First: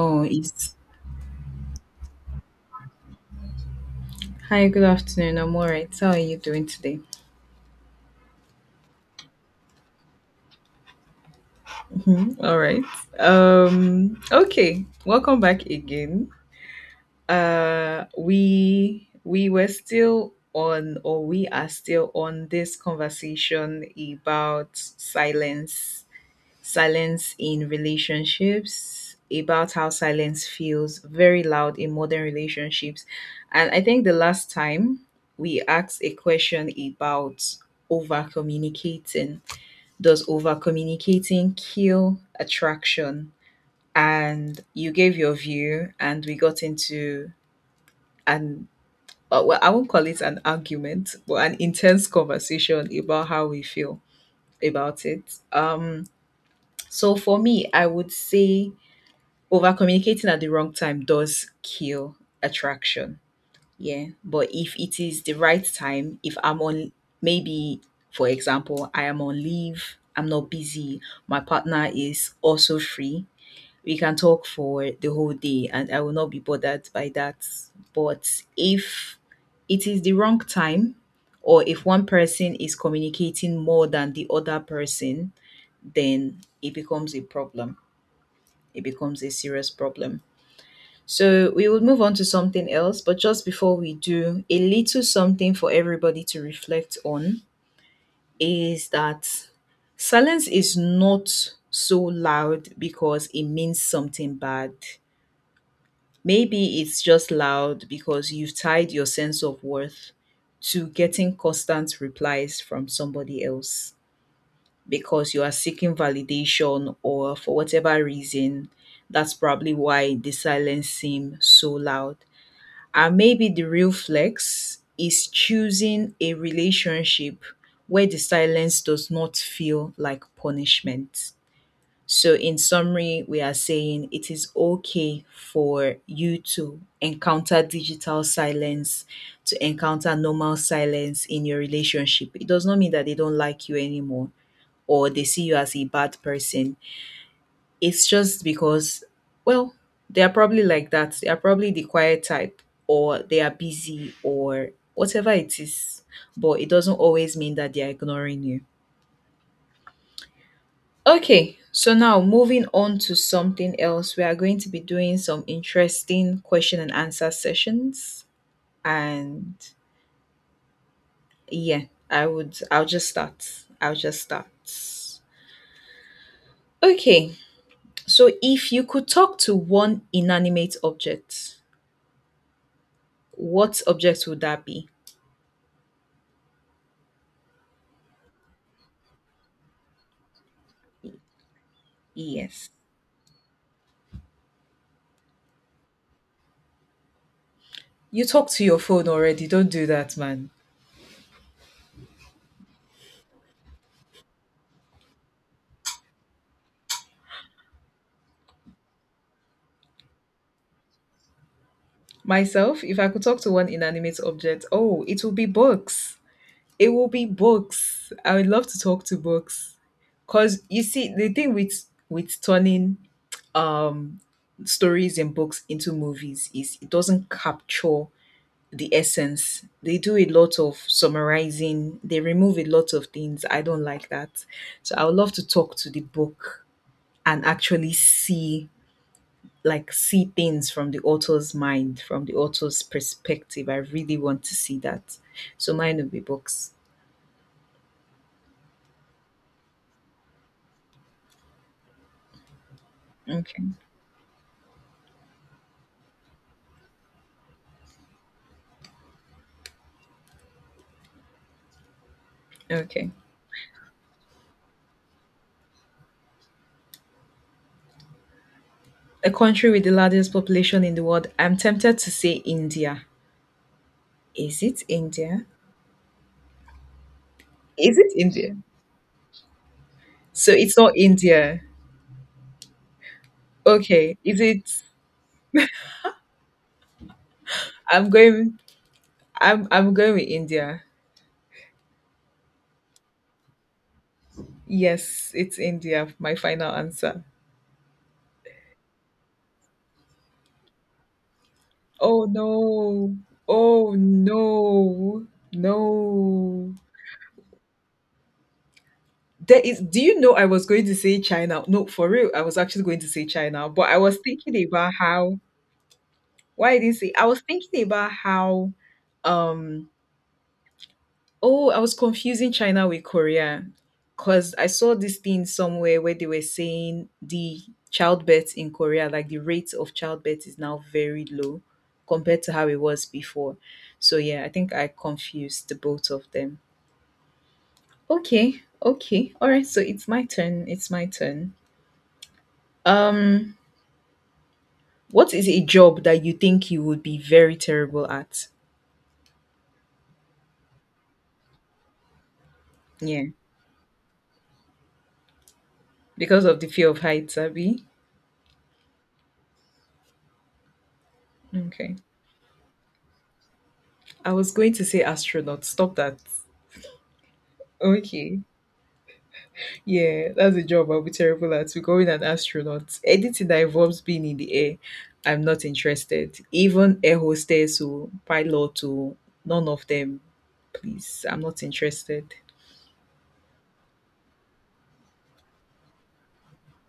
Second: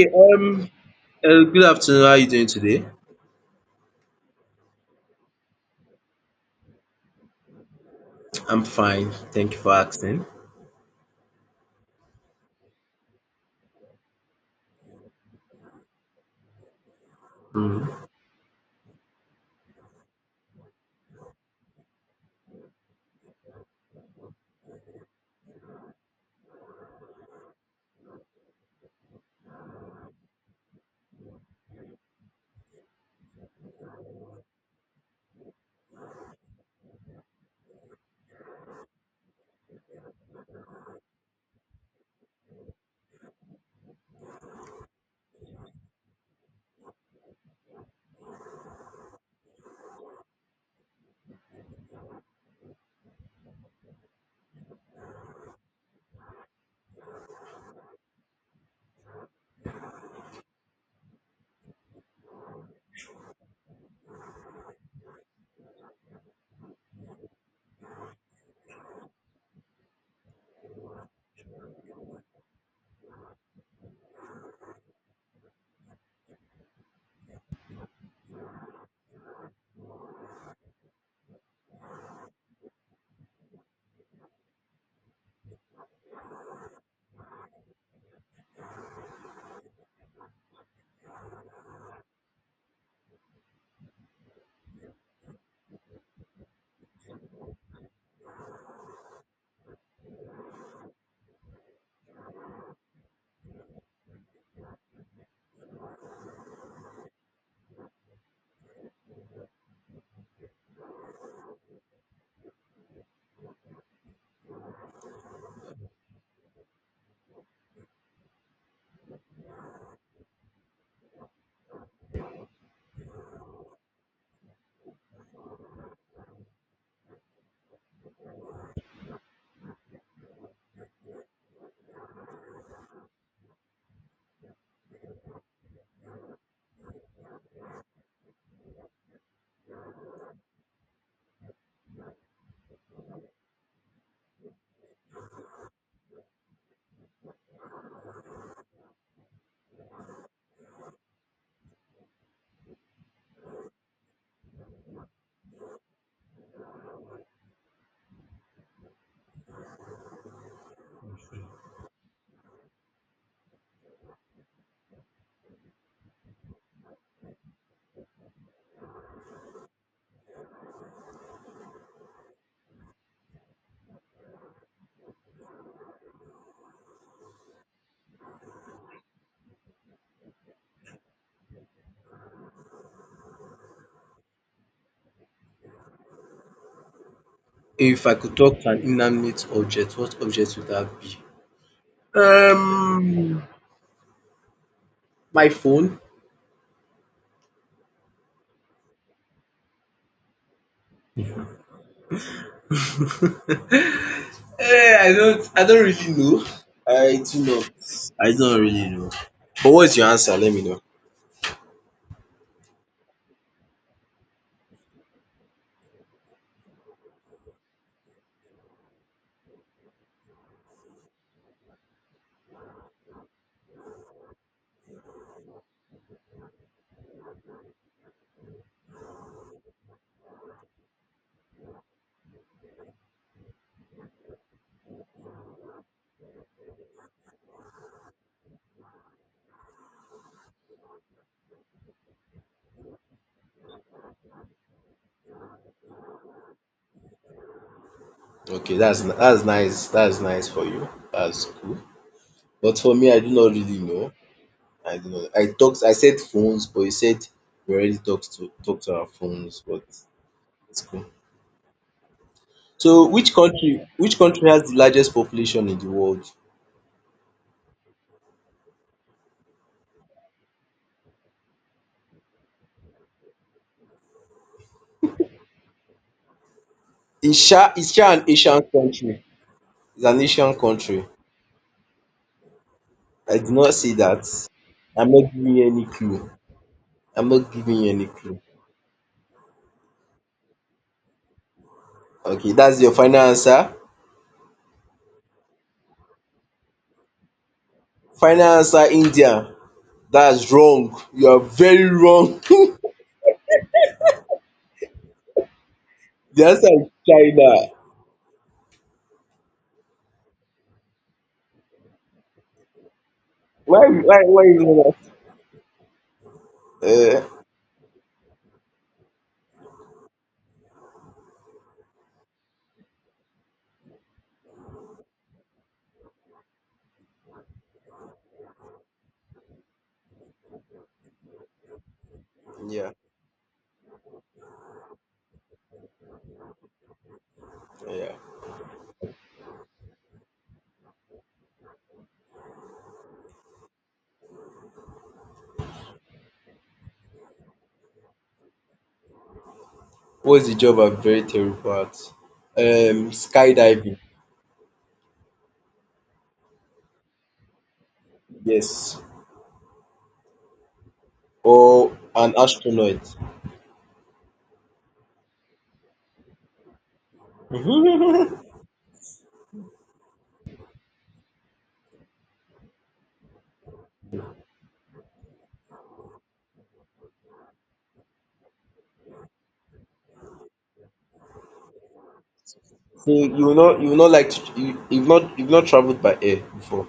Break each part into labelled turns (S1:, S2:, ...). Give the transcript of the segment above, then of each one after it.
S1: Okay,
S2: Oh, it's
S1: good afternoon. How are you doing today?
S2: hi, good afternoon. I'm all right. How are you doing today?
S1: I'm fine. Thank you for asking.
S2: Mhm, all right. Okay. Welcome back again.
S1: Mm.
S2: We were still on, or we are still on this conversation about silence, silence in relationships, about how silence feels very loud in modern relationships. And I think the last time we asked a question about over communicating, does over communicating kill attraction? And you gave your view and we got into an well I won't call it an argument but an intense conversation about how we feel about it. So for me I would say over communicating at the wrong time does kill attraction. Yeah. But if it is the right time, if I'm on, maybe, for example, I am on leave, I'm not busy, my partner is also free, we can talk for the whole day and I will not be bothered by that. But if it is the wrong time, or if one person is communicating more than the other person, then it becomes a problem. It becomes a serious problem. So we will move on to something else, but just before we do, a little something for everybody to reflect on is that silence is not so loud because it means something bad. Maybe it's just loud because you've tied your sense of worth to getting constant replies from somebody else because you are seeking validation or for whatever reason. That's probably why the silence seems so loud. And maybe the real flex is choosing a relationship where the silence does not feel like punishment. So, in summary, we are saying it is okay for you to encounter digital silence, to encounter normal silence in your relationship. It does not mean that they don't like you anymore or they see you as a bad person. It's just because, well, they are probably like that. They are probably the quiet type, or they are busy, or whatever it is. But it doesn't always mean that they are ignoring you. Okay, so now moving on to something else, we are going to be doing some interesting question and answer sessions. And yeah, I'll just start. I'll just start. Okay, so if you could talk to one inanimate object, what object would that be?
S1: If I could talk to an inanimate object, what object would that be?
S2: Yes.
S1: Um, my phone.
S2: You talk to your phone already. Don't do that, man.
S1: Eh, I don't. I don't really know. I do not. I don't really know. But what's your answer? Let me know.
S2: Myself, if I could talk to one inanimate object, oh, it will be books. It will be books. I would love to talk to books. Cause you see, the thing with turning um stories and books into movies is it doesn't capture the essence. They do a lot of summarizing, they remove a lot of things. I don't like that. So I would love to talk to the book and actually see see things from the author's mind, from the author's perspective. I really want to see that. So mine would be books.
S1: Okay, that's nice. That's nice for you. That's cool. But for me, I do not
S2: Okay.
S1: really know. I don't know. I talked. I said phones, but you said we already talked to our phones. But it's cool. So,
S2: Okay.
S1: which country? Which country has the largest population in the world?
S2: A country with the largest population in the world. I'm tempted to say India. Is it India?
S1: Is Sha is
S2: Is
S1: Sha
S2: it
S1: an
S2: India?
S1: Asian country? It's an
S2: So
S1: Asian
S2: it's not
S1: country.
S2: India.
S1: I did not say
S2: Okay.
S1: that.
S2: Is it
S1: I'm not giving you any clue. I'm not giving you any
S2: I'm
S1: clue.
S2: going I'm going with India.
S1: Okay, that's your final answer.
S2: Yes, it's India, my final answer.
S1: Final answer, India. That's wrong. You are very
S2: Oh
S1: wrong.
S2: no. Oh no.
S1: The answer
S2: No.
S1: is China.
S2: There is do you know I was going to say China? No, for real, I was actually going to say China,
S1: Why?
S2: but I was
S1: Why? Why?
S2: thinking about
S1: You
S2: how why I didn't say
S1: that?
S2: I was thinking about how um oh, I was confusing China with Korea because I saw this thing somewhere where they were saying the childbirth in Korea, like the rate of childbirth is now very low compared to how it
S1: Yeah.
S2: was before. So yeah, I think I confused the both of them.
S1: Yeah.
S2: Okay, okay. All right, so it's my turn. It's my turn. Um What is a job that you think you would be very terrible at?
S1: What's the job I'm very terrible at? Um,
S2: Yeah,
S1: skydiving,
S2: because of the fear of heights, Abby.
S1: yes,
S2: Okay.
S1: or an astronaut.
S2: I was going to say astronaut. Stop that. Okay. Yeah, that's a job I'll be terrible at. Becoming an astronaut. Anything that involves being in the air, I'm not interested. Even air hostess or pilot or none of them. Please, I'm not interested.
S1: So you will not like, to, you've not traveled by air before,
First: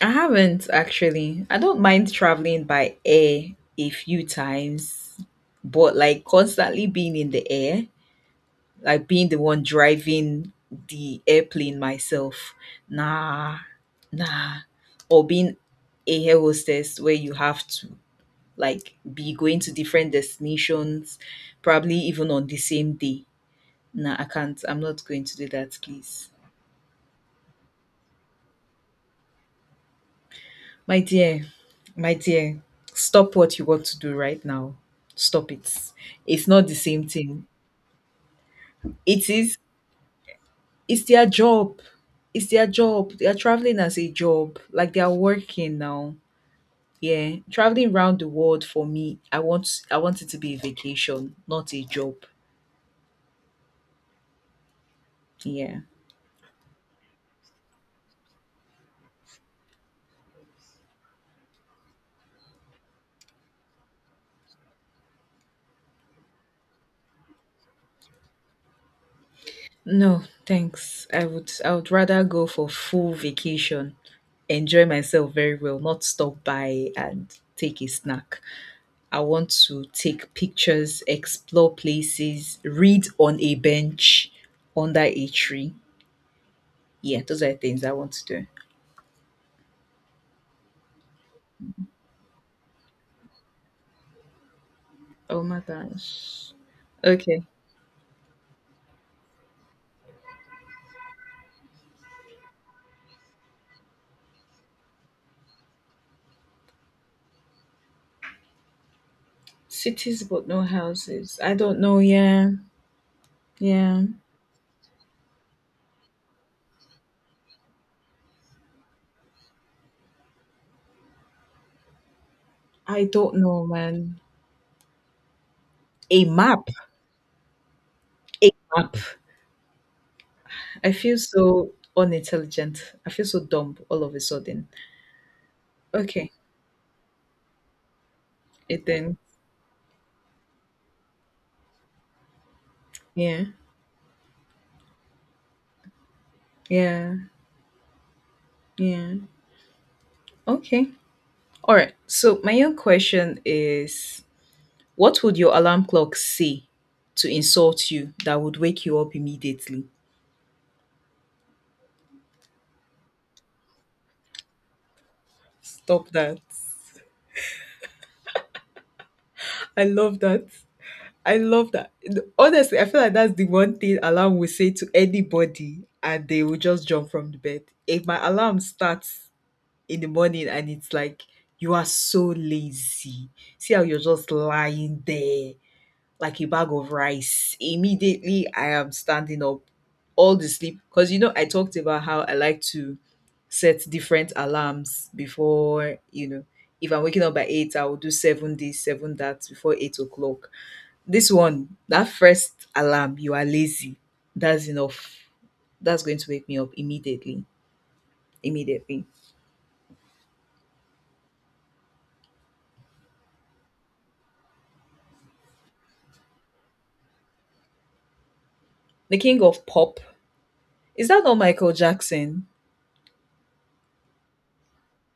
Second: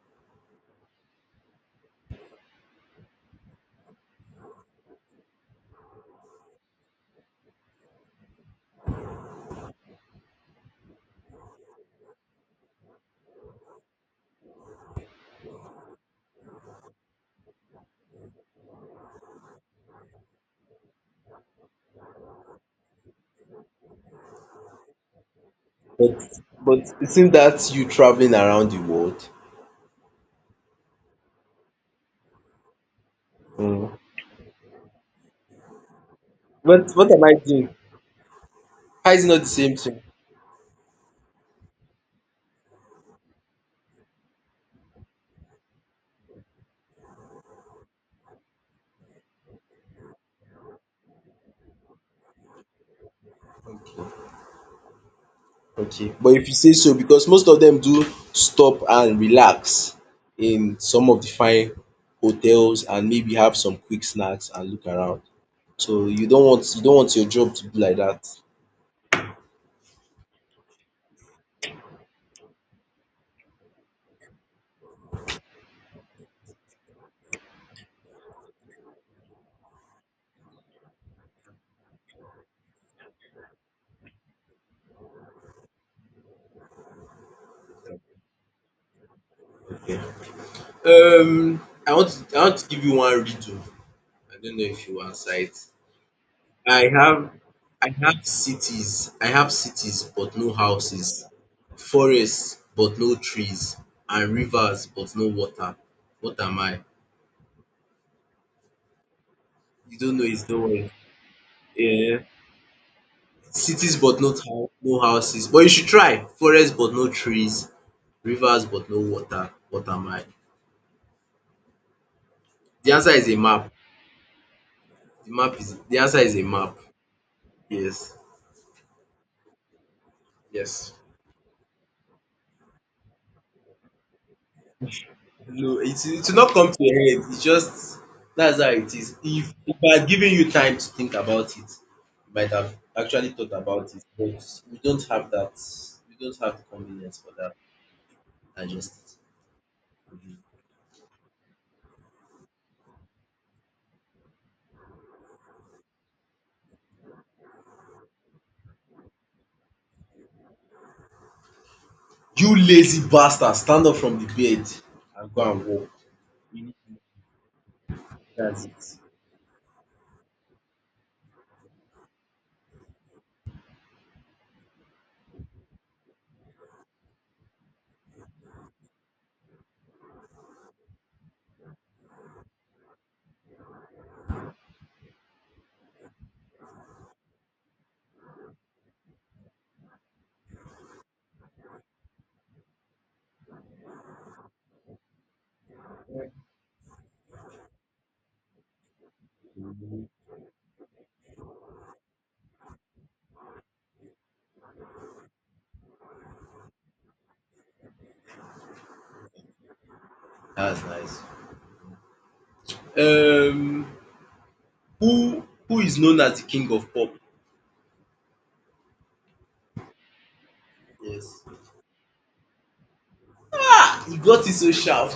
S2: I haven't actually. I don't mind traveling by air a few times, but like constantly being in the air, like being the one driving the airplane myself. Nah, nah. Or being a air hostess where you have to like be going to different destinations, probably even on the same day. Nah, I can't. I'm not going to do that, please.
S1: but but it seems that's you traveling around the world.
S2: My dear, my dear, stop what you want
S1: Mm.
S2: to do right now. Stop it. It's not the
S1: But
S2: same
S1: what am I
S2: thing.
S1: doing? How is it
S2: It
S1: not the
S2: is,
S1: same thing?
S2: it's their job. It's their job. They are traveling as a job. Like they are working now. Yeah. Traveling around the world for me, I want it to be a vacation, not a job.
S1: Okay.
S2: Yeah.
S1: Okay, but if you say so, because most of them do stop and relax in some of the fine hotels and maybe have some quick snacks and look around. So you don't want, you don't want your job to be like that.
S2: No, thanks. I would rather go for full vacation, enjoy myself very well, not stop by and take a snack. I want to take pictures, explore places, read on a bench under a tree. Yeah, those are the things I want to do.
S1: Okay. I want to, I want to give you one riddle. I don't know if you answer
S2: Oh
S1: it.
S2: my gosh.
S1: I have,
S2: Okay.
S1: I have cities but no houses, forests but no trees, and rivers but no water. What am I? You don't
S2: Cities
S1: know. It's
S2: but no
S1: don't.
S2: houses. I don't know.
S1: Yeah.
S2: Yeah.
S1: Cities
S2: Yeah.
S1: but no houses. But you should try. Forest but no trees. Rivers but no water. What am I? The
S2: I
S1: answer is a
S2: don't know,
S1: map.
S2: man.
S1: The answer
S2: A
S1: is a
S2: map.
S1: map. Yes.
S2: A map. I
S1: Yes.
S2: feel so unintelligent. I feel so dumb all of a sudden.
S1: No, it
S2: Okay.
S1: will not come to your head. It's just that's how
S2: It
S1: it is.
S2: then.
S1: If I had given you time to think about it, you might have actually
S2: Yeah.
S1: thought about it. But we don't have that. We don't have the
S2: Yeah.
S1: convenience for that. I
S2: Yeah.
S1: just.
S2: Okay. All right. So my own question is, what would your alarm clock say to insult you that would wake you up immediately?
S1: You lazy bastard, stand up from the bed and go and walk.
S2: Stop that.
S1: That's it.
S2: I love that. I love that. Honestly, I feel like that's the one thing alarm will say to anybody and they will just jump from the bed. If my alarm starts in the morning and it's like, you are so lazy. See how you're just lying there, like a bag of rice. Immediately, I am standing up. All the sleep, because you know, I talked about how I like to set different alarms before, you know, if I'm waking up by 8, I will do 7 this, 7 that before 8 o'clock. This one, that first alarm, you are lazy. That's enough. That's going to wake me up immediately. Immediately.
S1: That's nice. Um, who is known as the king of pop?
S2: The king of pop. Is that not
S1: Yes.
S2: Michael Jackson?
S1: Ah, you got it so sharp.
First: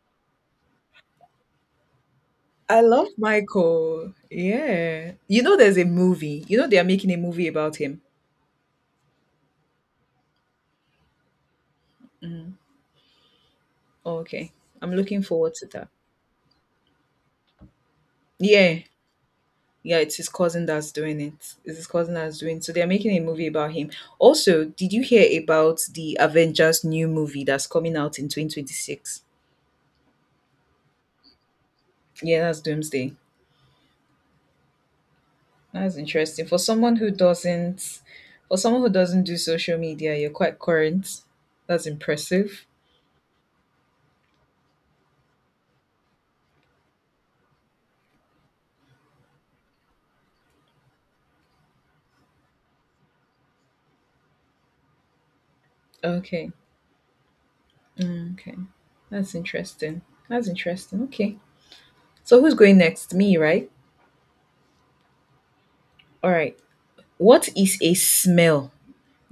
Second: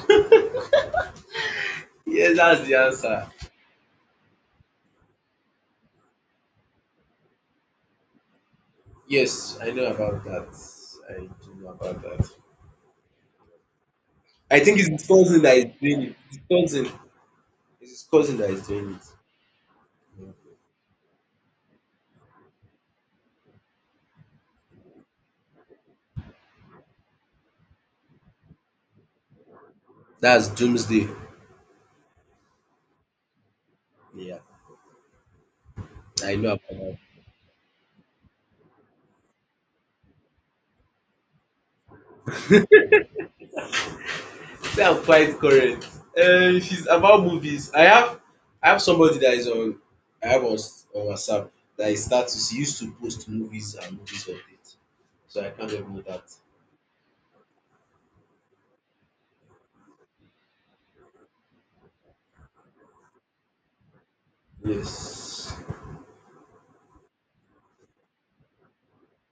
S1: Yes, that's the
S2: I love
S1: answer.
S2: Michael. Yeah. You know, there's a movie. You know, they are making a movie about him.
S1: Yes, I know about that. I do know about that.
S2: Mm. Oh, okay.
S1: I think it's
S2: I'm
S1: his
S2: looking
S1: cousin
S2: forward
S1: that
S2: to
S1: is
S2: that.
S1: doing it. His cousin. It's his cousin that is
S2: Yeah.
S1: doing it.
S2: Yeah, it's his
S1: Yeah.
S2: cousin that's doing it. It's his cousin that's doing, so they're making a movie about him. Also, did you hear about the Avengers new movie that's coming out in 2026?
S1: That's Doomsday.
S2: Yeah, that's Doomsday.
S1: Yeah,
S2: That's
S1: I
S2: interesting.
S1: know about that.
S2: For someone who doesn't do social media, you're quite current. That's impressive.
S1: They are quite correct. If it's about movies, I have, I have somebody that is on, I have on s- on WhatsApp that is status. He used to post movies and movies update. So I can't ignore that.
S2: Okay. Mm, okay. That's interesting. That's interesting. Okay. So who's going next? Me, right?
S1: Yes.
S2: All right. What is a smell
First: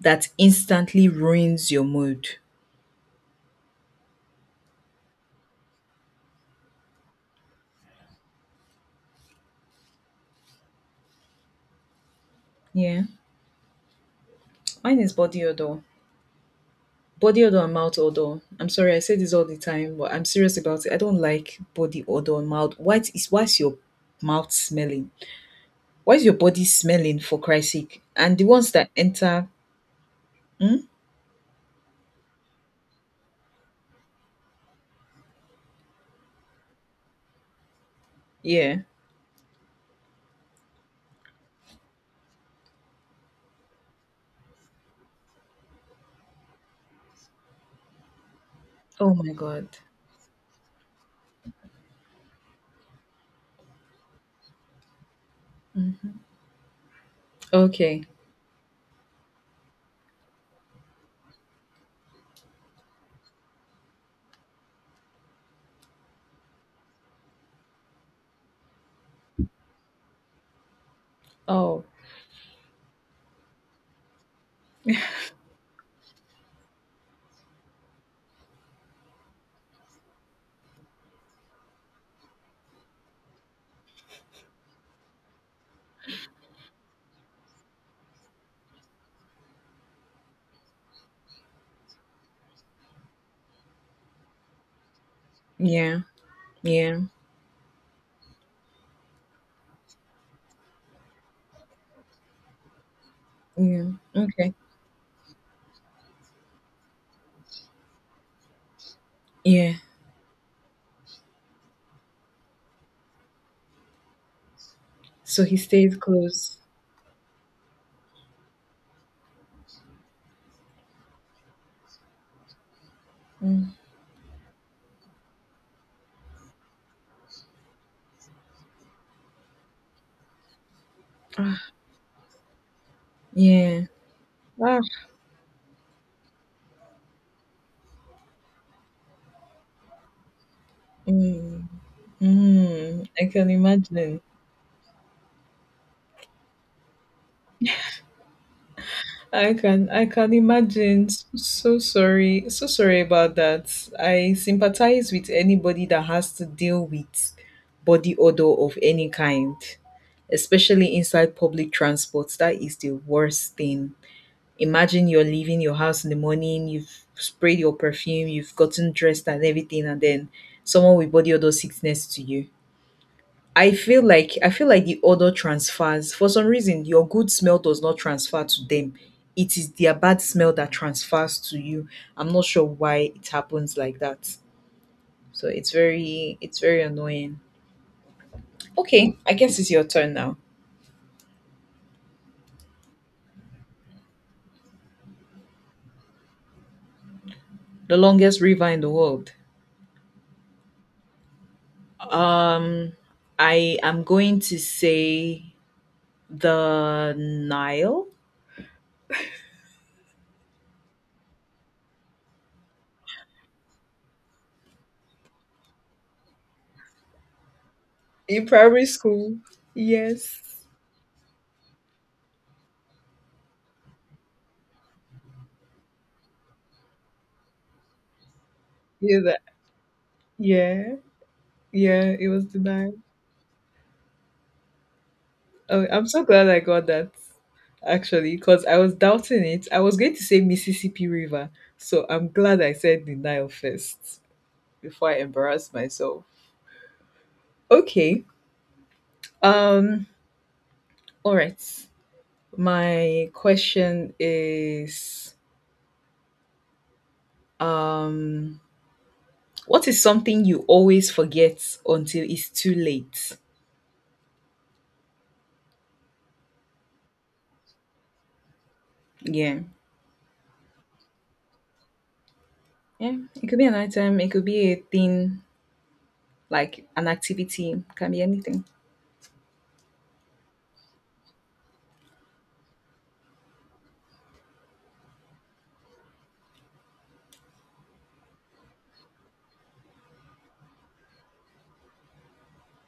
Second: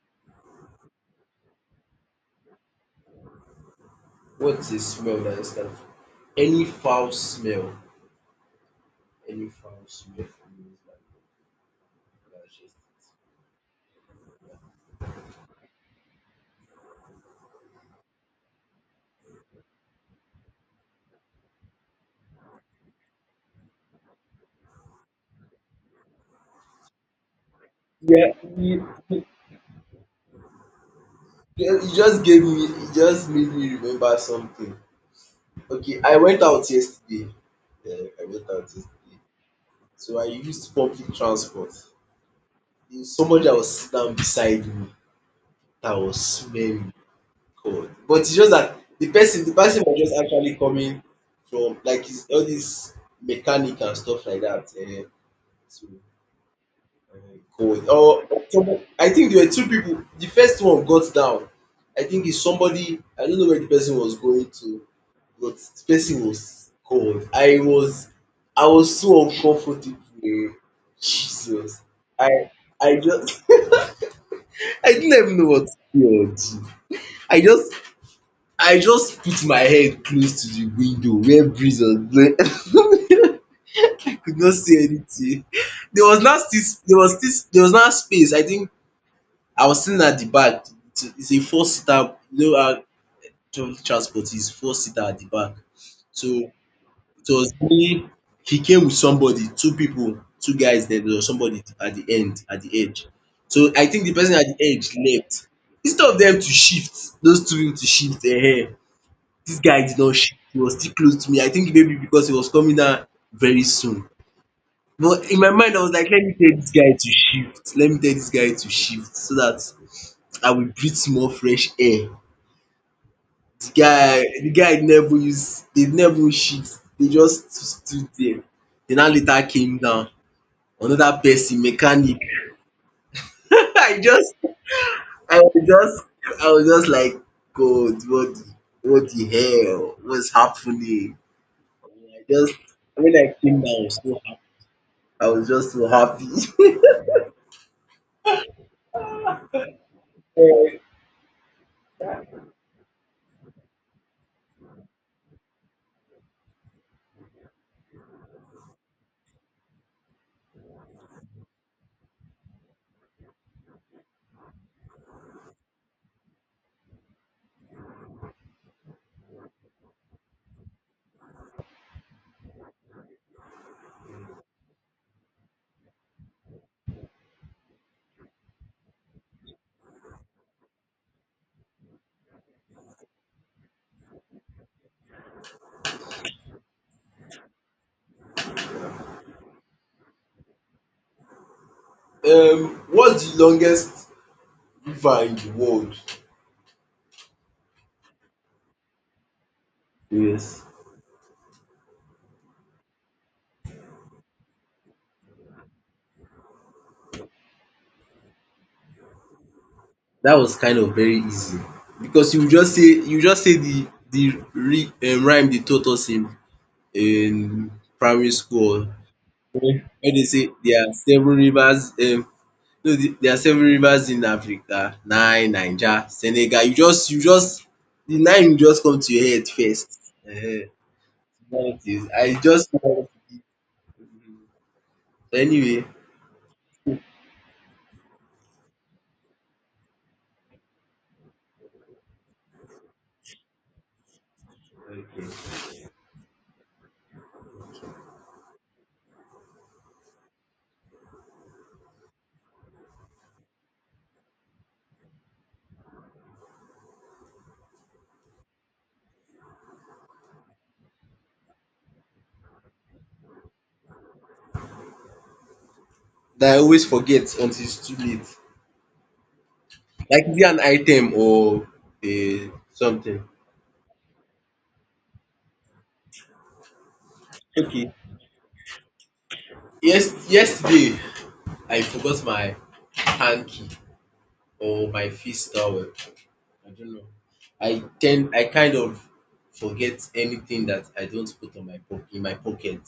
S2: that instantly ruins your mood?
S1: What's a smell that I stand for? Any foul smell. Any foul smell for me is like, that's just.
S2: Yeah. Mine is body odor. Body odor and mouth odor. I'm sorry, I say this all the time, but I'm serious about it. I don't like body odor and mouth. What is why's your mouth smelling? Why is your body smelling for Christ's sake?
S1: Yeah,
S2: And the ones
S1: you,
S2: that
S1: you
S2: enter, hmm?
S1: you just gave me, you just made me remember something. Okay, I went out yesterday. Yeah, I went out
S2: Yeah.
S1: yesterday. So I used public transport. There's somebody that was sit down beside me that was smelling. God. But it's just that the
S2: Oh my
S1: person the
S2: god.
S1: person was just actually coming from like his all this mechanic and stuff like that. um so
S2: Mm-hmm.
S1: um God.
S2: Okay.
S1: Or someone, I think there were two people. The first one got down. I think it's somebody. I don't know where the person was going to. But the person was God. I was so uncomfortable um. Jesus.
S2: Oh,
S1: I I just. I didn't even know what to say or do. Oh, gee. I just, I just put my head close to the window where breeze was blowing. Could not see anything. There was not, still there was this, there was not space. I think I was sitting at the back. It's a four seater. You know how public transport is four seater at the back.
S2: yeah.
S1: So it
S2: Yeah.
S1: was me. He came with somebody, two people, two guys there, there was somebody at the end, at the edge. So I
S2: Yeah,
S1: think the person at
S2: okay.
S1: the edge left. Instead of them to shift, those two people to shift their hair. This
S2: Yeah.
S1: guy did not shift, he was still close to me. I think maybe because he was coming down very soon. But in
S2: So
S1: my
S2: he
S1: mind I was
S2: stays
S1: like, let me
S2: close.
S1: tell this guy to shift, let me tell this guy to shift so that I will breathe more fresh air. The
S2: Mm.
S1: guy the guy never use, they never even shit, dey just stood there. Dey now later came down, another person
S2: Ah,
S1: mechanic.
S2: yeah.
S1: I just
S2: Ah,
S1: I was just I was just like, God, what the, what the hell, what's happening?
S2: mm.
S1: I just.
S2: Mm.
S1: When
S2: I
S1: I
S2: can
S1: came down I was
S2: imagine.
S1: so happy, I was just so happy.
S2: I can imagine. S- So sorry. So sorry about that. I sympathize with anybody that has to deal with body odor of any kind, especially inside public transport. That is the worst thing. Imagine you're leaving your house in the morning, you've sprayed your perfume, you've gotten dressed and everything, and then someone will body odor sickness to you. I feel like the odor transfers. For some reason, your good smell does not transfer to them. It is their bad smell that transfers to you. I'm not sure why it happens like that. So it's very annoying. Okay, I guess it's your turn now.
S1: What's the longest river in the world?
S2: The longest river in the world.
S1: Yes.
S2: Um I am going to say the Nile?
S1: That was kind of very easy, because you just say, you just say the re rhyme they taught us in primary
S2: In primary
S1: school
S2: school.
S1: where they say
S2: Yes.
S1: there are seven rivers, no, there are seven rivers in Africa: Nile, Niger, Senegal. You just The nine will just come to
S2: Yeah,
S1: your
S2: that,
S1: head first. Ehen,
S2: yeah,
S1: that is,
S2: yeah. It
S1: I
S2: was the
S1: just.
S2: Nile.
S1: Anyway.
S2: Oh, I'm so glad I got that actually, because I was doubting it. I was going to say Mississippi River, so I'm glad I said the Nile first before I
S1: Okay,
S2: embarrassed myself. Okay. Um. All right. My question is, um, what is something you always forget until it's too late?
S1: that I always forget until it's too late.
S2: Yeah.
S1: Like, is it an item or a
S2: Yeah,
S1: something?
S2: it could be an item, it could be a thing, like an activity,
S1: Okay.
S2: can be anything.
S1: Yes, yesterday I forgot my hanky or my face towel. I don't know. I kind of forget anything that I don't put on my po in my pocket.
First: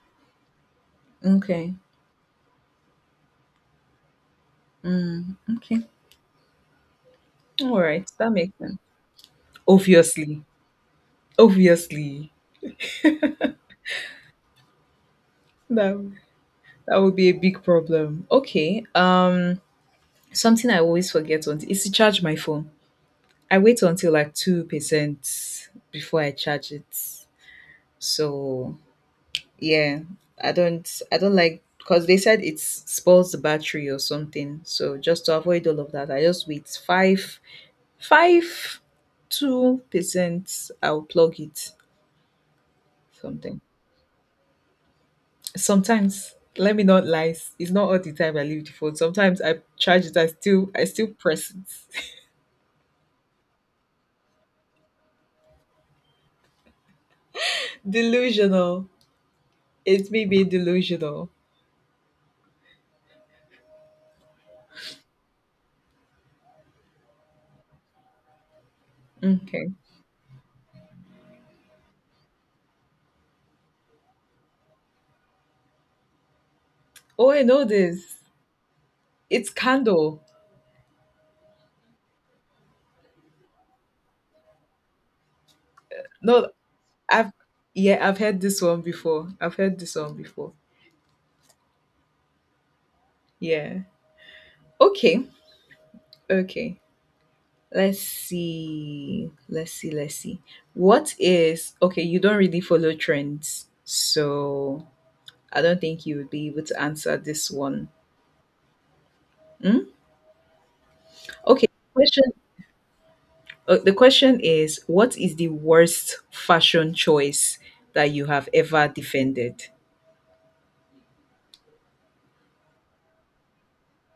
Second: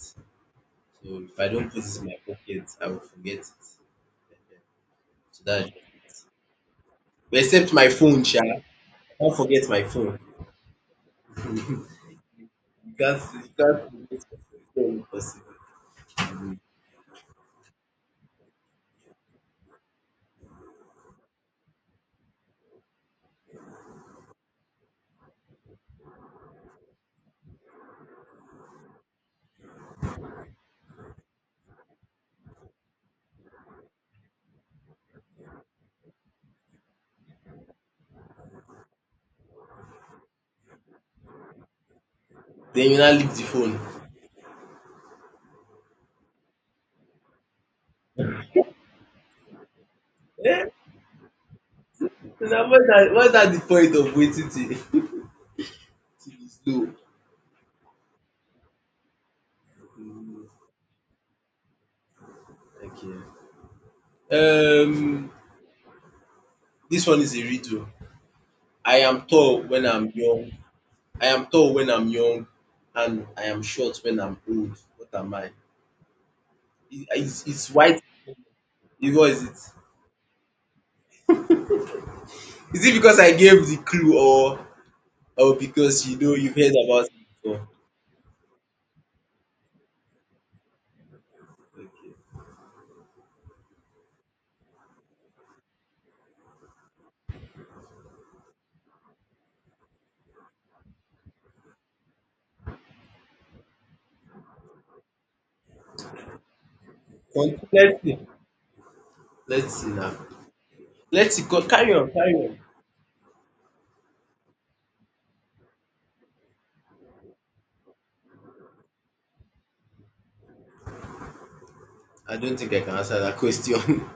S1: So if I don't
S2: Okay.
S1: put it in my pocket, I will forget it.
S2: Mm,
S1: So that's just it.
S2: okay.
S1: But except
S2: All
S1: my
S2: right.
S1: phone
S2: That
S1: sha,
S2: makes
S1: I
S2: sense.
S1: can't forget my phone.
S2: Obviously.
S1: You
S2: Obviously.
S1: can't you can't forget your phone. It's not possible.
S2: That
S1: Mhm.
S2: that would be a big problem. Okay. Something I always forget on is to charge my phone. I wait until like 2% before I charge it. So, yeah, I don't like because they said it spoils the battery or something. So just to avoid all of that, I just wait five five two percent, I'll plug it.
S1: Then you now leave the
S2: Something
S1: phone.
S2: Sometimes, let me not lie, it's not all the time. I leave the phone, sometimes I charge it. I still
S1: Eh,
S2: i still press it.
S1: now, what's that, what's that the point of waiting till, till it's low?
S2: Delusional. It's me being delusional.
S1: Okay. Um, this one is a riddle. I am tall
S2: Okay.
S1: when I'm young. I am tall when I'm young, and I am short when I'm old. What am I? It-
S2: Oh, I
S1: It's,
S2: know
S1: it's white.
S2: this.
S1: What is
S2: It's
S1: it?
S2: candle.
S1: Is it because I gave the clue, or because you know,
S2: No
S1: you've heard about it
S2: I've
S1: before?
S2: yeah, I've heard this one before. I've heard this one before. Yeah. Okay. Okay. Let's see. Let's see. Let's see. What is okay? You don't really follow trends, so I don't think you would be able to answer
S1: Okay.
S2: this one.
S1: Let's see. Let's
S2: Hmm?
S1: see now. Let's see. Go,
S2: Okay.
S1: carry on.
S2: Question.
S1: Carry on.
S2: The question is, what is the worst fashion choice that you have ever defended?
S1: I don't think I can answer that question.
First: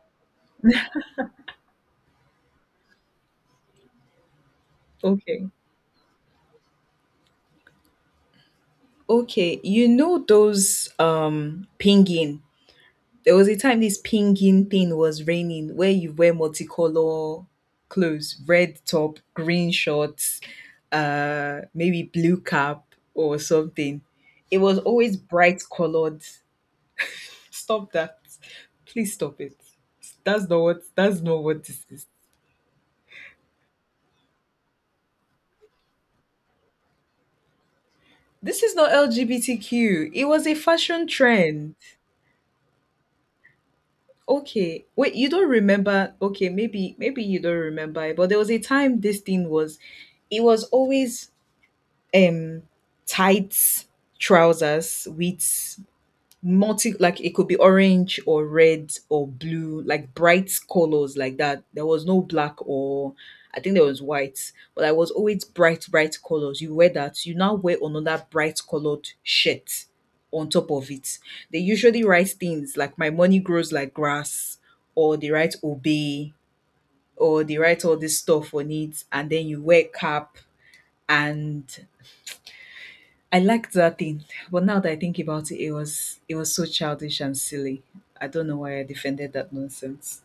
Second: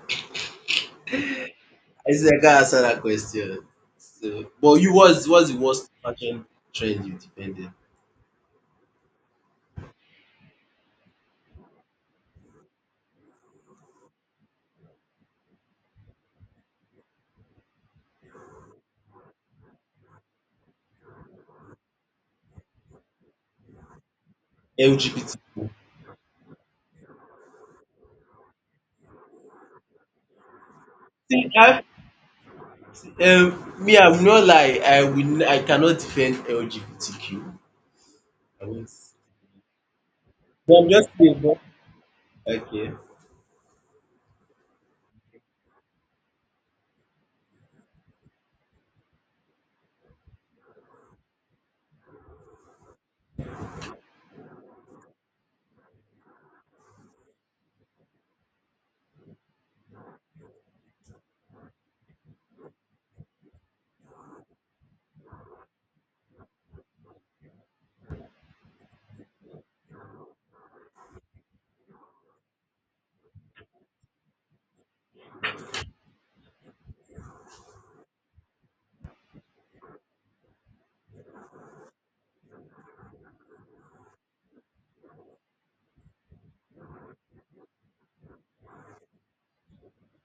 S1: I said I can't answer that question. So, but you was,
S2: Okay.
S1: what's the worst fashion trend you defended?
S2: Okay. You know those pinging. There was a time this pinging thing was raining where you wear multicolor clothes, red top, green shorts, maybe blue cap or something. It was always bright
S1: LGBTQ.
S2: colored. Stop that. Please stop it. That's not
S1: See,
S2: what this is.
S1: me, I'm not like I will. I cannot defend LGBTQ.
S2: This
S1: I
S2: is
S1: won't.
S2: not LGBTQ. It was a
S1: But I'm
S2: fashion
S1: just saying.
S2: trend.
S1: Okay.
S2: Okay. Wait, you don't remember. Okay, maybe you don't remember it, but there was a time this thing was it was always um tights, trousers with multi like it could be orange or red or blue, like bright colors like that. There was no black, or I think there was white, but I was always bright, bright colors. You wear that, you now wear another bright colored shirt on top of it. They usually write things like my money grows like grass, or they write obey, or they write all this stuff on it, and then you wear cap, and I liked that thing. But now that I think about it, it was so childish and silly. I don't know why I defended that nonsense.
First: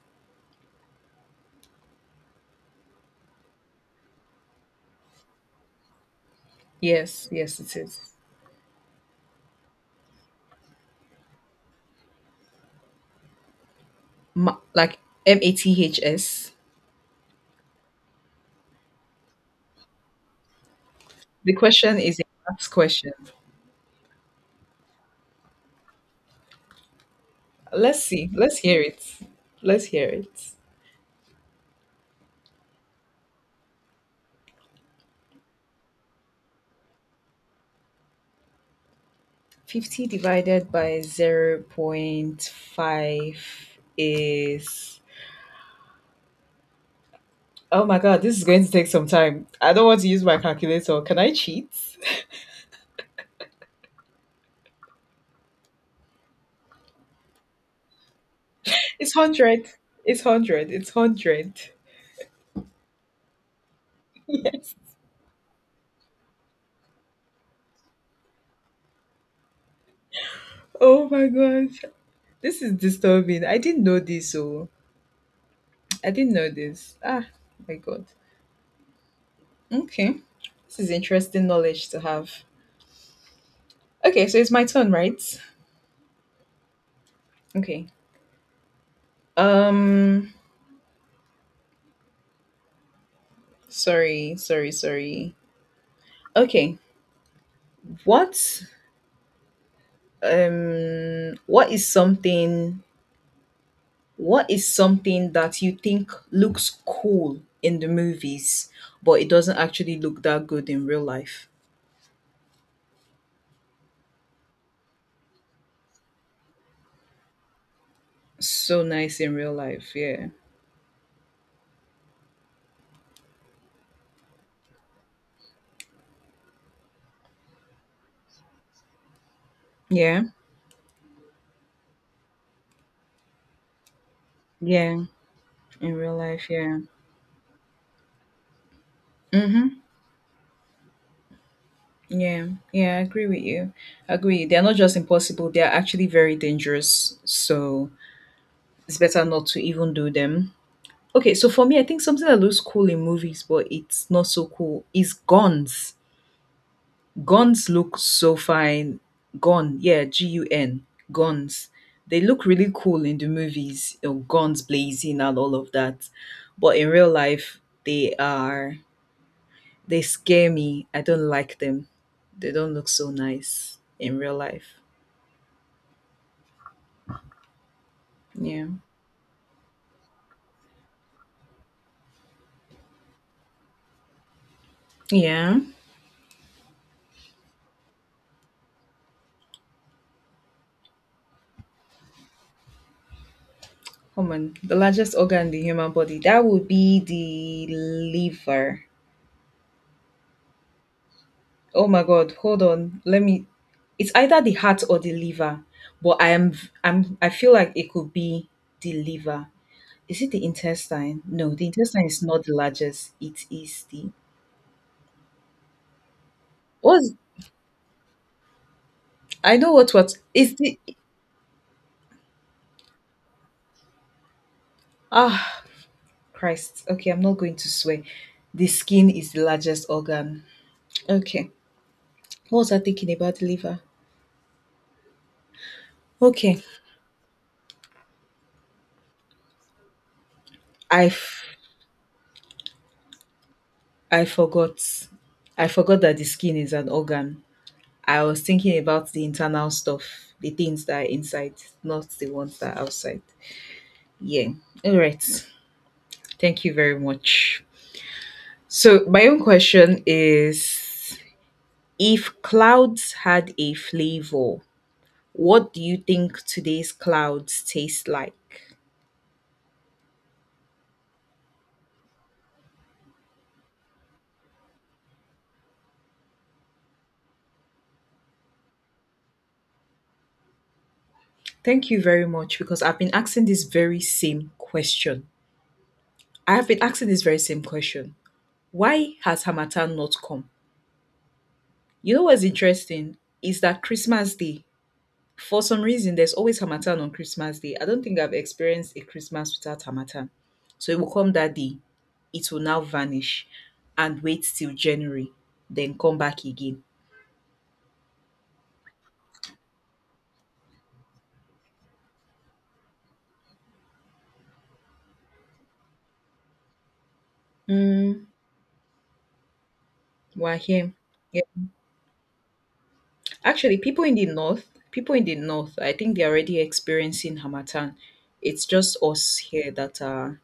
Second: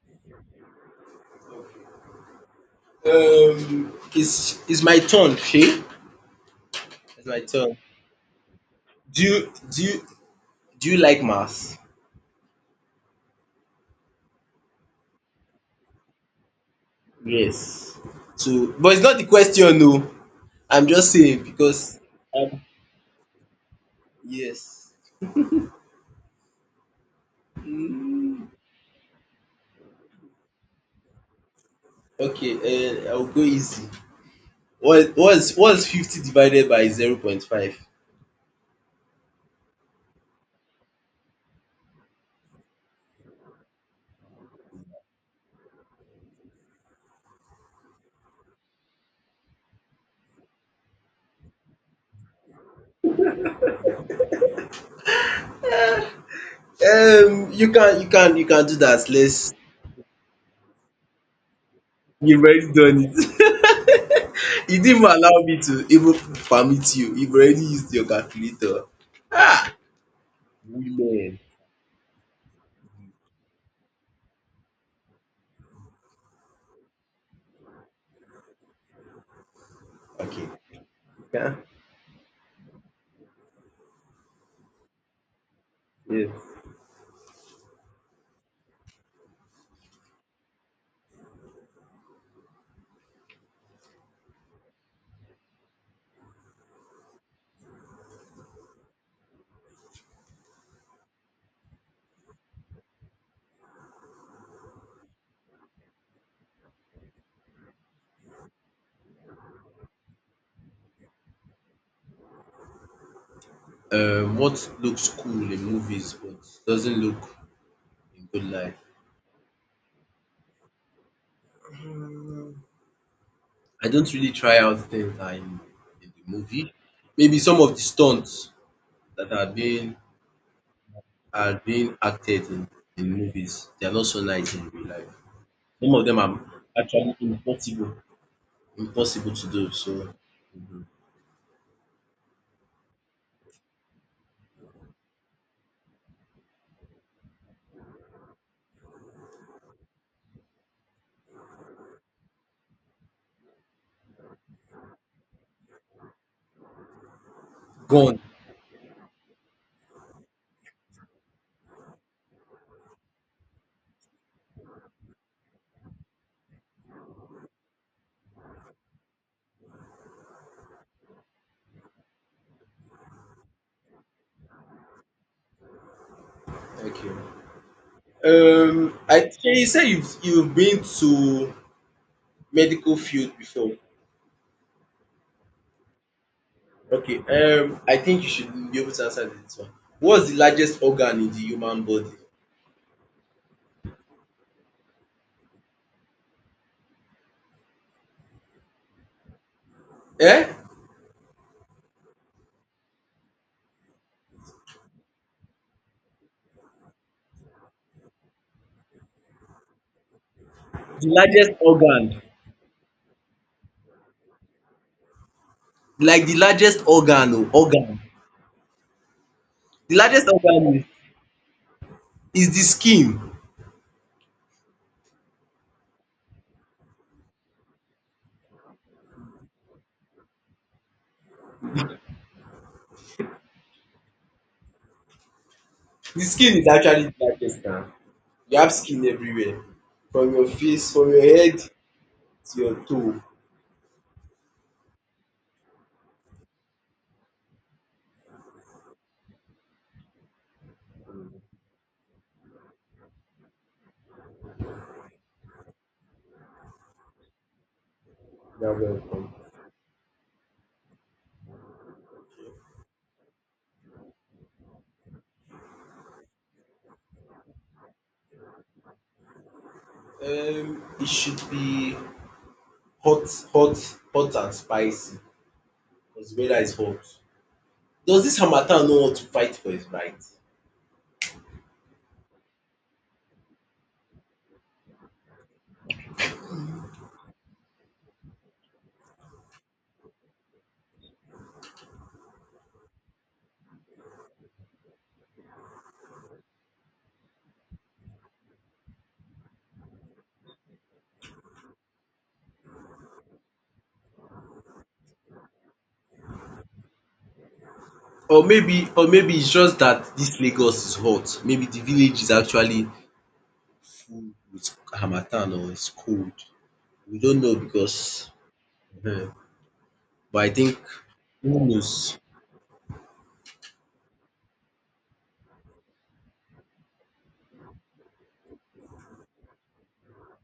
S1: It's my turn. Okay, it's
S2: Yes,
S1: my
S2: yes, it
S1: turn.
S2: is.
S1: Do you do you do you like maths?
S2: Like maths.
S1: Yes. So, but it's not the question. No, I'm just saying,
S2: The question
S1: because.
S2: is a
S1: Um,
S2: maths question.
S1: yes.
S2: Let's see.
S1: Mm.
S2: Let's hear it. Let's hear it.
S1: Okay, I'll go easy. What is 50 divided by 0.5?
S2: 50 divided by 0.5 is. Oh my god, this is going to take some time. I don't want to use my calculator. Can I cheat?
S1: You can do that.
S2: It's one
S1: Let's.
S2: hundred. It's 100. It's 100.
S1: You've already done it.
S2: Yes.
S1: You didn't even allow me to even permit you. You've already used your calculator.
S2: Oh my
S1: Women.
S2: gosh. This is disturbing. I didn't know this. Oh, I didn't know this. Ah, my God. Okay.
S1: Okay.
S2: This is interesting
S1: Yeah.
S2: knowledge to have. Okay, so it's my turn, right?
S1: Yes.
S2: Okay. Um Sorry, sorry, sorry. Okay. What um what is something what is something that you think looks cool in the movies, but it doesn't actually look that good in real life?
S1: What looks cool in movies but doesn't look in real life?
S2: So nice in real life, yeah.
S1: I don't really try out things that are in the movie. Maybe some of the stunts that are being
S2: Yeah.
S1: are being acted in movies. They are not so nice in real
S2: Yeah,
S1: life. Some
S2: in
S1: of
S2: real
S1: them are
S2: life, yeah.
S1: actually impossible, impossible to do.
S2: Mhm.
S1: So, mhm.
S2: Yeah. Yeah, I agree with you. I agree. They're not just impossible, they're actually very dangerous. So, it's better not to even do them. Okay, so for me, I think something that looks cool in movies but it's not so cool is guns. Guns look
S1: Go on.
S2: so fine. Gun, yeah, gun. Guns. They look really cool in the movies, guns blazing and all of that. But in real life, they are they scare me. I don't like them. They don't look so nice in real life.
S1: Okay.
S2: Yeah.
S1: I think you said you've been to medical field before.
S2: Yeah.
S1: Okay. I think you should be able to answer this one. What's the largest organ in the human body?
S2: Come on. The largest organ in the human body. That would be the liver.
S1: Eh?
S2: Oh my god, hold on. Let me It's either the heart or the liver. But I am I'm I feel like it could be the liver. Is it the
S1: The
S2: intestine?
S1: largest
S2: No, the intestine
S1: organ.
S2: is not the largest. It is the
S1: Like the largest
S2: what
S1: organ, oh, organ.
S2: I know
S1: The
S2: what
S1: largest
S2: is the
S1: organ is the skin.
S2: ah Christ. Okay, I'm not going to swear. The skin is the largest organ. Okay. What was I thinking about the liver?
S1: The skin
S2: Okay.
S1: is actually the darkest now. You have skin everywhere, from your face,
S2: I,
S1: from your
S2: f-
S1: head to your toe.
S2: I forgot. I forgot that the skin is an organ. I was thinking about the internal stuff, the things that are inside, not the ones that are outside. Yeah. All right. Thank you very much.
S1: You are
S2: So, my
S1: welcome.
S2: own question is, if clouds had a flavor, what do you think today's clouds taste like?
S1: It should be hot, hot, hot and spicy, because the weather is hot. Does this harmattan no want to fight for his right?
S2: Thank you very much because I've been asking this very same question. I have been asking this very same question. Why has Hamatan not come? You know what's interesting is that Christmas Day, for some reason, there's always Hamatan on Christmas Day. I don't think I've experienced a Christmas without Hamatan. So it will come that day, it will now vanish and wait till January, then come back again.
S1: Or maybe it's just that this Lagos is hot. Maybe the village is actually full with harmattan, or it's cold. We don't know, because,
S2: Mm,
S1: um but I
S2: we're
S1: think,
S2: here.
S1: who knows?
S2: Actually, people in the north, people in the north, I think they're already experiencing Hamatan. It's just us here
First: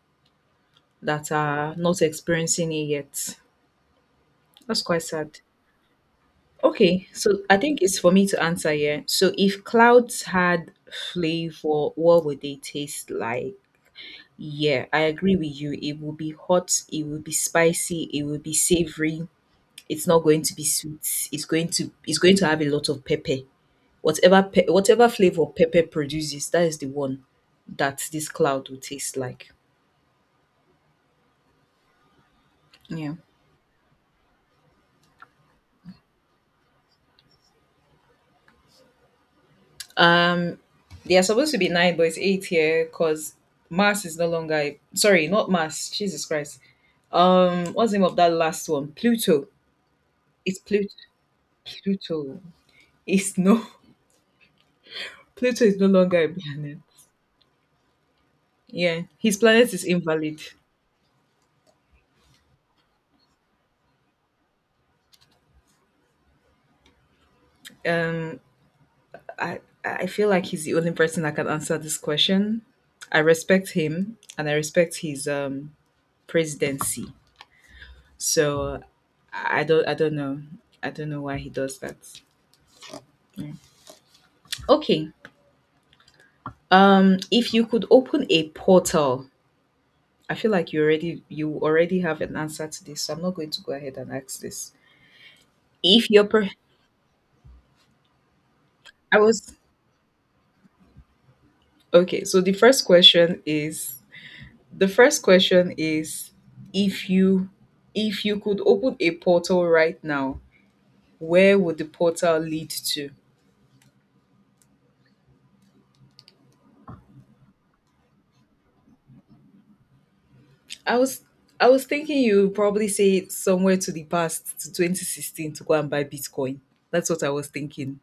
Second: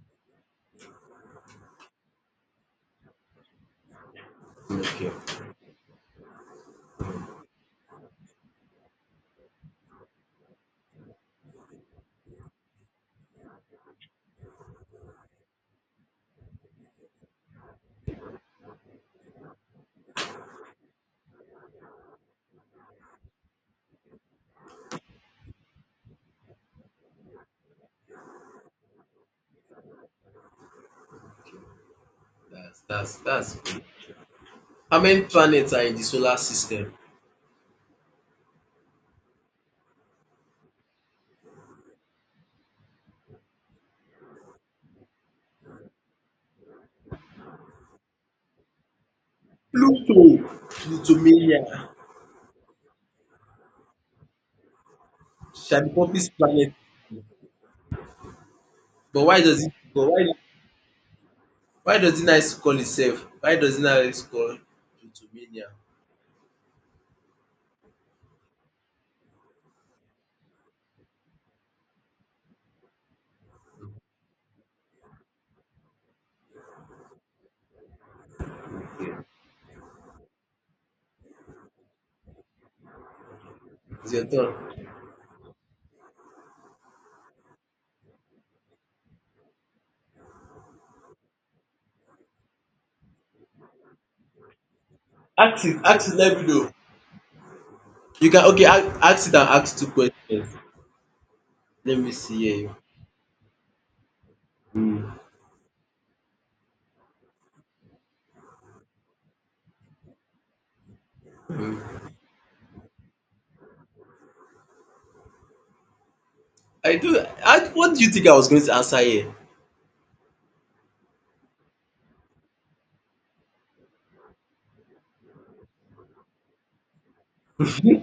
S2: that are not experiencing it yet. That's quite
S1: Okay.
S2: sad. Okay, so I think it's for me to answer here. So if clouds had flavor, what would they taste like? Yeah, I agree with you. It will be hot, it will be spicy, it will be savory. It's not going to be sweet. It's going to have a lot of pepper. Whatever flavor pepper produces, that is the one that this cloud will taste like.
S1: Okay. That's
S2: Yeah.
S1: that's that's good. How many planets are in the solar system?
S2: Um, they are supposed to be nine, but it's eight here because Mars is no longer. Sorry, not Mars. Jesus Christ. What's the name of that last one? Pluto.
S1: Pluto,
S2: It's Pluto.
S1: Plutomania.
S2: Pluto. It's no. Pluto is no
S1: Shall be
S2: longer a
S1: planet.
S2: planet. Yeah,
S1: But
S2: his
S1: why does
S2: planet
S1: it
S2: is
S1: but why
S2: invalid.
S1: why does it nice call itself? Why does it nice to call Plutomania?
S2: Um, I feel like he's the only person that can answer this question. I respect him and I respect his presidency. So I don't know. I don't know why he does that.
S1: It's your turn.
S2: Okay. If you could open a portal, I feel like you already have an answer to this, so I'm not going to go ahead and ask this.
S1: Ask
S2: If
S1: it,
S2: you're
S1: let me
S2: per-
S1: know. You can, okay, ask,
S2: I
S1: ask it, and
S2: was
S1: ask two questions. Let me
S2: Okay,
S1: see
S2: so the
S1: here.
S2: first question is, the
S1: Hmm.
S2: first question is if you if you could open a portal right now, where would the
S1: Hmm.
S2: portal lead to?
S1: What do you think I was going to answer here?
S2: I was I was thinking you would probably say somewhere to the past to 2016 to go and buy Bitcoin. That's what I was thinking.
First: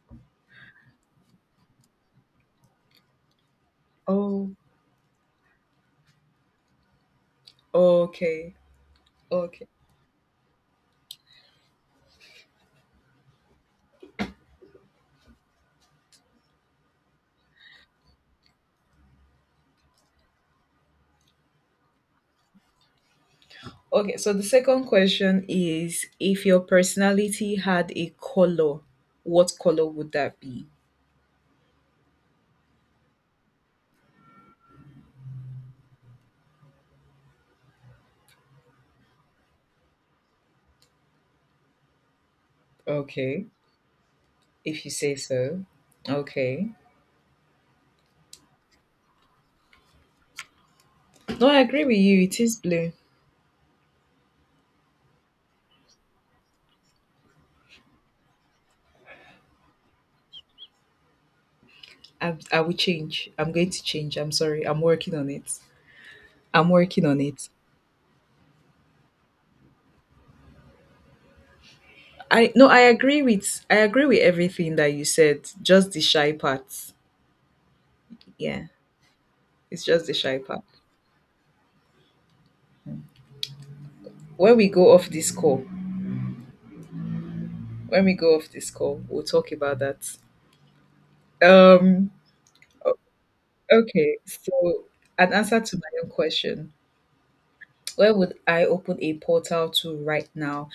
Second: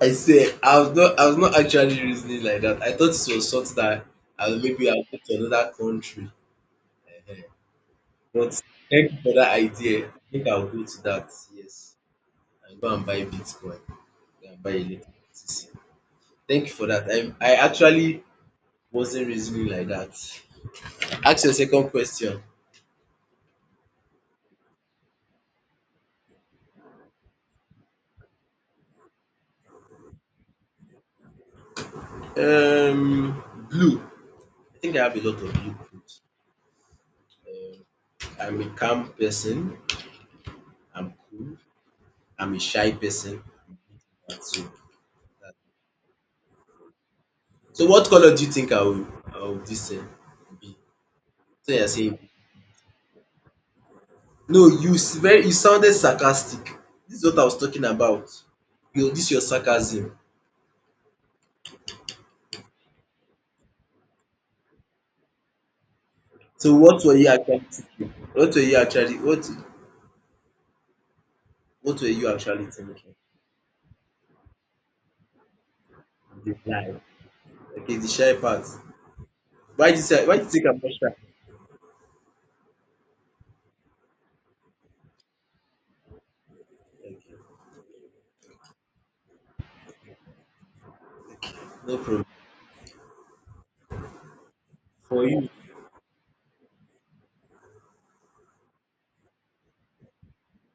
S1: I swear, I was not actually reasoning like that. I thought it was something that I
S2: Oh,
S1: will maybe I'll go to another country. Ehen. But
S2: okay.
S1: thank you for that
S2: Okay.
S1: idea. I think I'll go to that. Yes. And go and buy Bitcoin. Go and buy electricity. Thank you for that. I actually wasn't reasoning like that. Ask your second question.
S2: Okay, so the second question is, if your personality had a color, what color would that be?
S1: Um blue. I think I have a lot of blue codes. Um I'm a calm person. I'm cool. I'm a shy person.
S2: Okay,
S1: I'm good at that. So,
S2: if you say so. Okay.
S1: What color do you think I will this thing be?
S2: No, I
S1: So you
S2: agree
S1: are
S2: with
S1: saying.
S2: you. It is blue.
S1: No, very, you sounded sarcastic. This is what I was talking about. Your sarcasm.
S2: I will change. I'm going to change. I'm sorry. I'm working on it. I'm
S1: So what
S2: working
S1: were
S2: on
S1: you
S2: it.
S1: actually thinking? What were you actually what were you
S2: I
S1: actually
S2: No,
S1: thinking?
S2: I agree with everything that you said. Just the shy
S1: The
S2: part.
S1: guy. Okay, the shy part.
S2: Yeah, it's
S1: Why did you
S2: just the
S1: say
S2: shy
S1: why did you
S2: part.
S1: think I'm not shy?
S2: When we go off this call,
S1: Okay,
S2: when we go off this call, we'll talk about that.
S1: no
S2: Um.
S1: problem.
S2: Okay. So,
S1: For
S2: an
S1: you,
S2: answer to my own question. Where would I open a portal to right now?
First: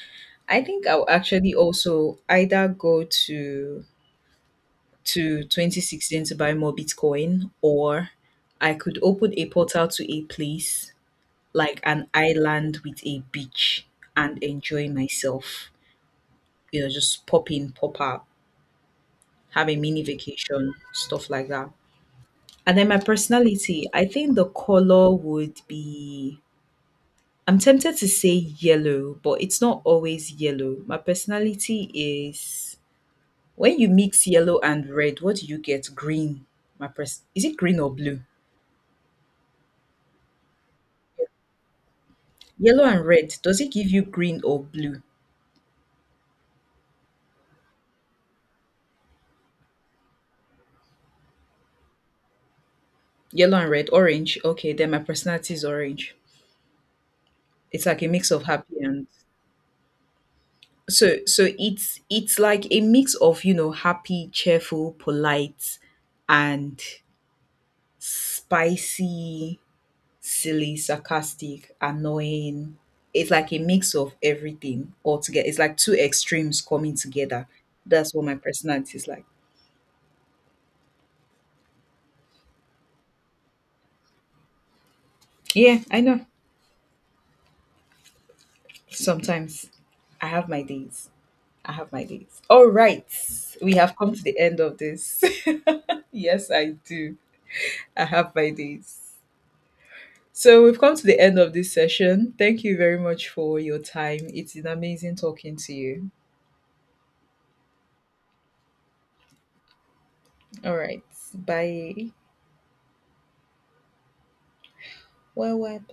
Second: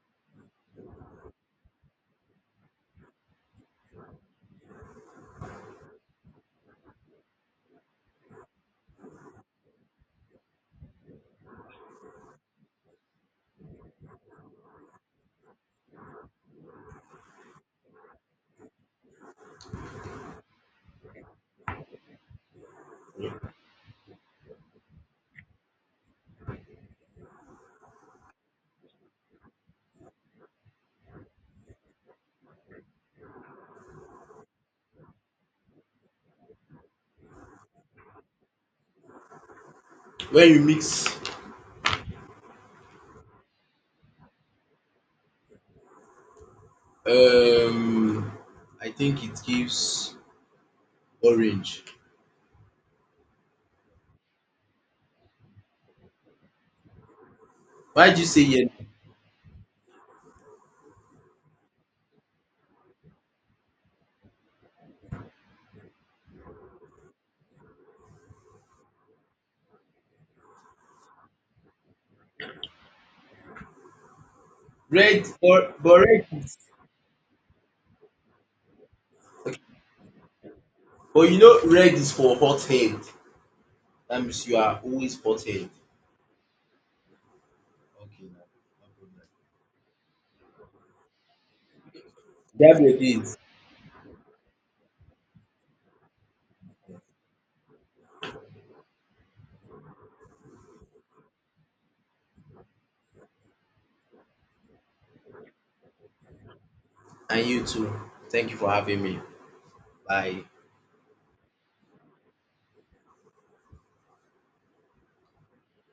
S2: I think I'll actually also either go to 2016 to buy more Bitcoin, or I could open a portal to a place like an island with a beach and enjoy myself. Just pop in, pop out, have a mini vacation, stuff like that. And then my personality, I think the color would be I'm tempted to say yellow, but it's not always yellow. My personality is when you mix yellow and red, what do you get? Green. Is it green or blue?
S1: when you mix,
S2: Yellow and red, does it give you green or blue?
S1: um I think it gives orange.
S2: Yellow and red, orange. Okay, then my personality is orange. It's like a
S1: Why did you
S2: mix
S1: say
S2: of
S1: yellow?
S2: happy and so it's like a mix of, happy, cheerful, polite and spicy, silly, sarcastic, annoying. It's like a mix of everything all
S1: Red
S2: together. It's
S1: or
S2: like two
S1: but red
S2: extremes coming together. That's what my personality is like.
S1: But you know red is for hot head. That means you are always hot head.
S2: Yeah, I know.
S1: Okay, now, no problem.
S2: Sometimes I have my days. I have my days. All
S1: Your
S2: right.
S1: days.
S2: We have come to the end of this. Yes, I do. I have my days. So we've come to the end of this session. Thank you very much for your time. It's been amazing talking to you.
S1: And you too. Thank you for having me. Bye.
S2: All right. Bye. Well, well.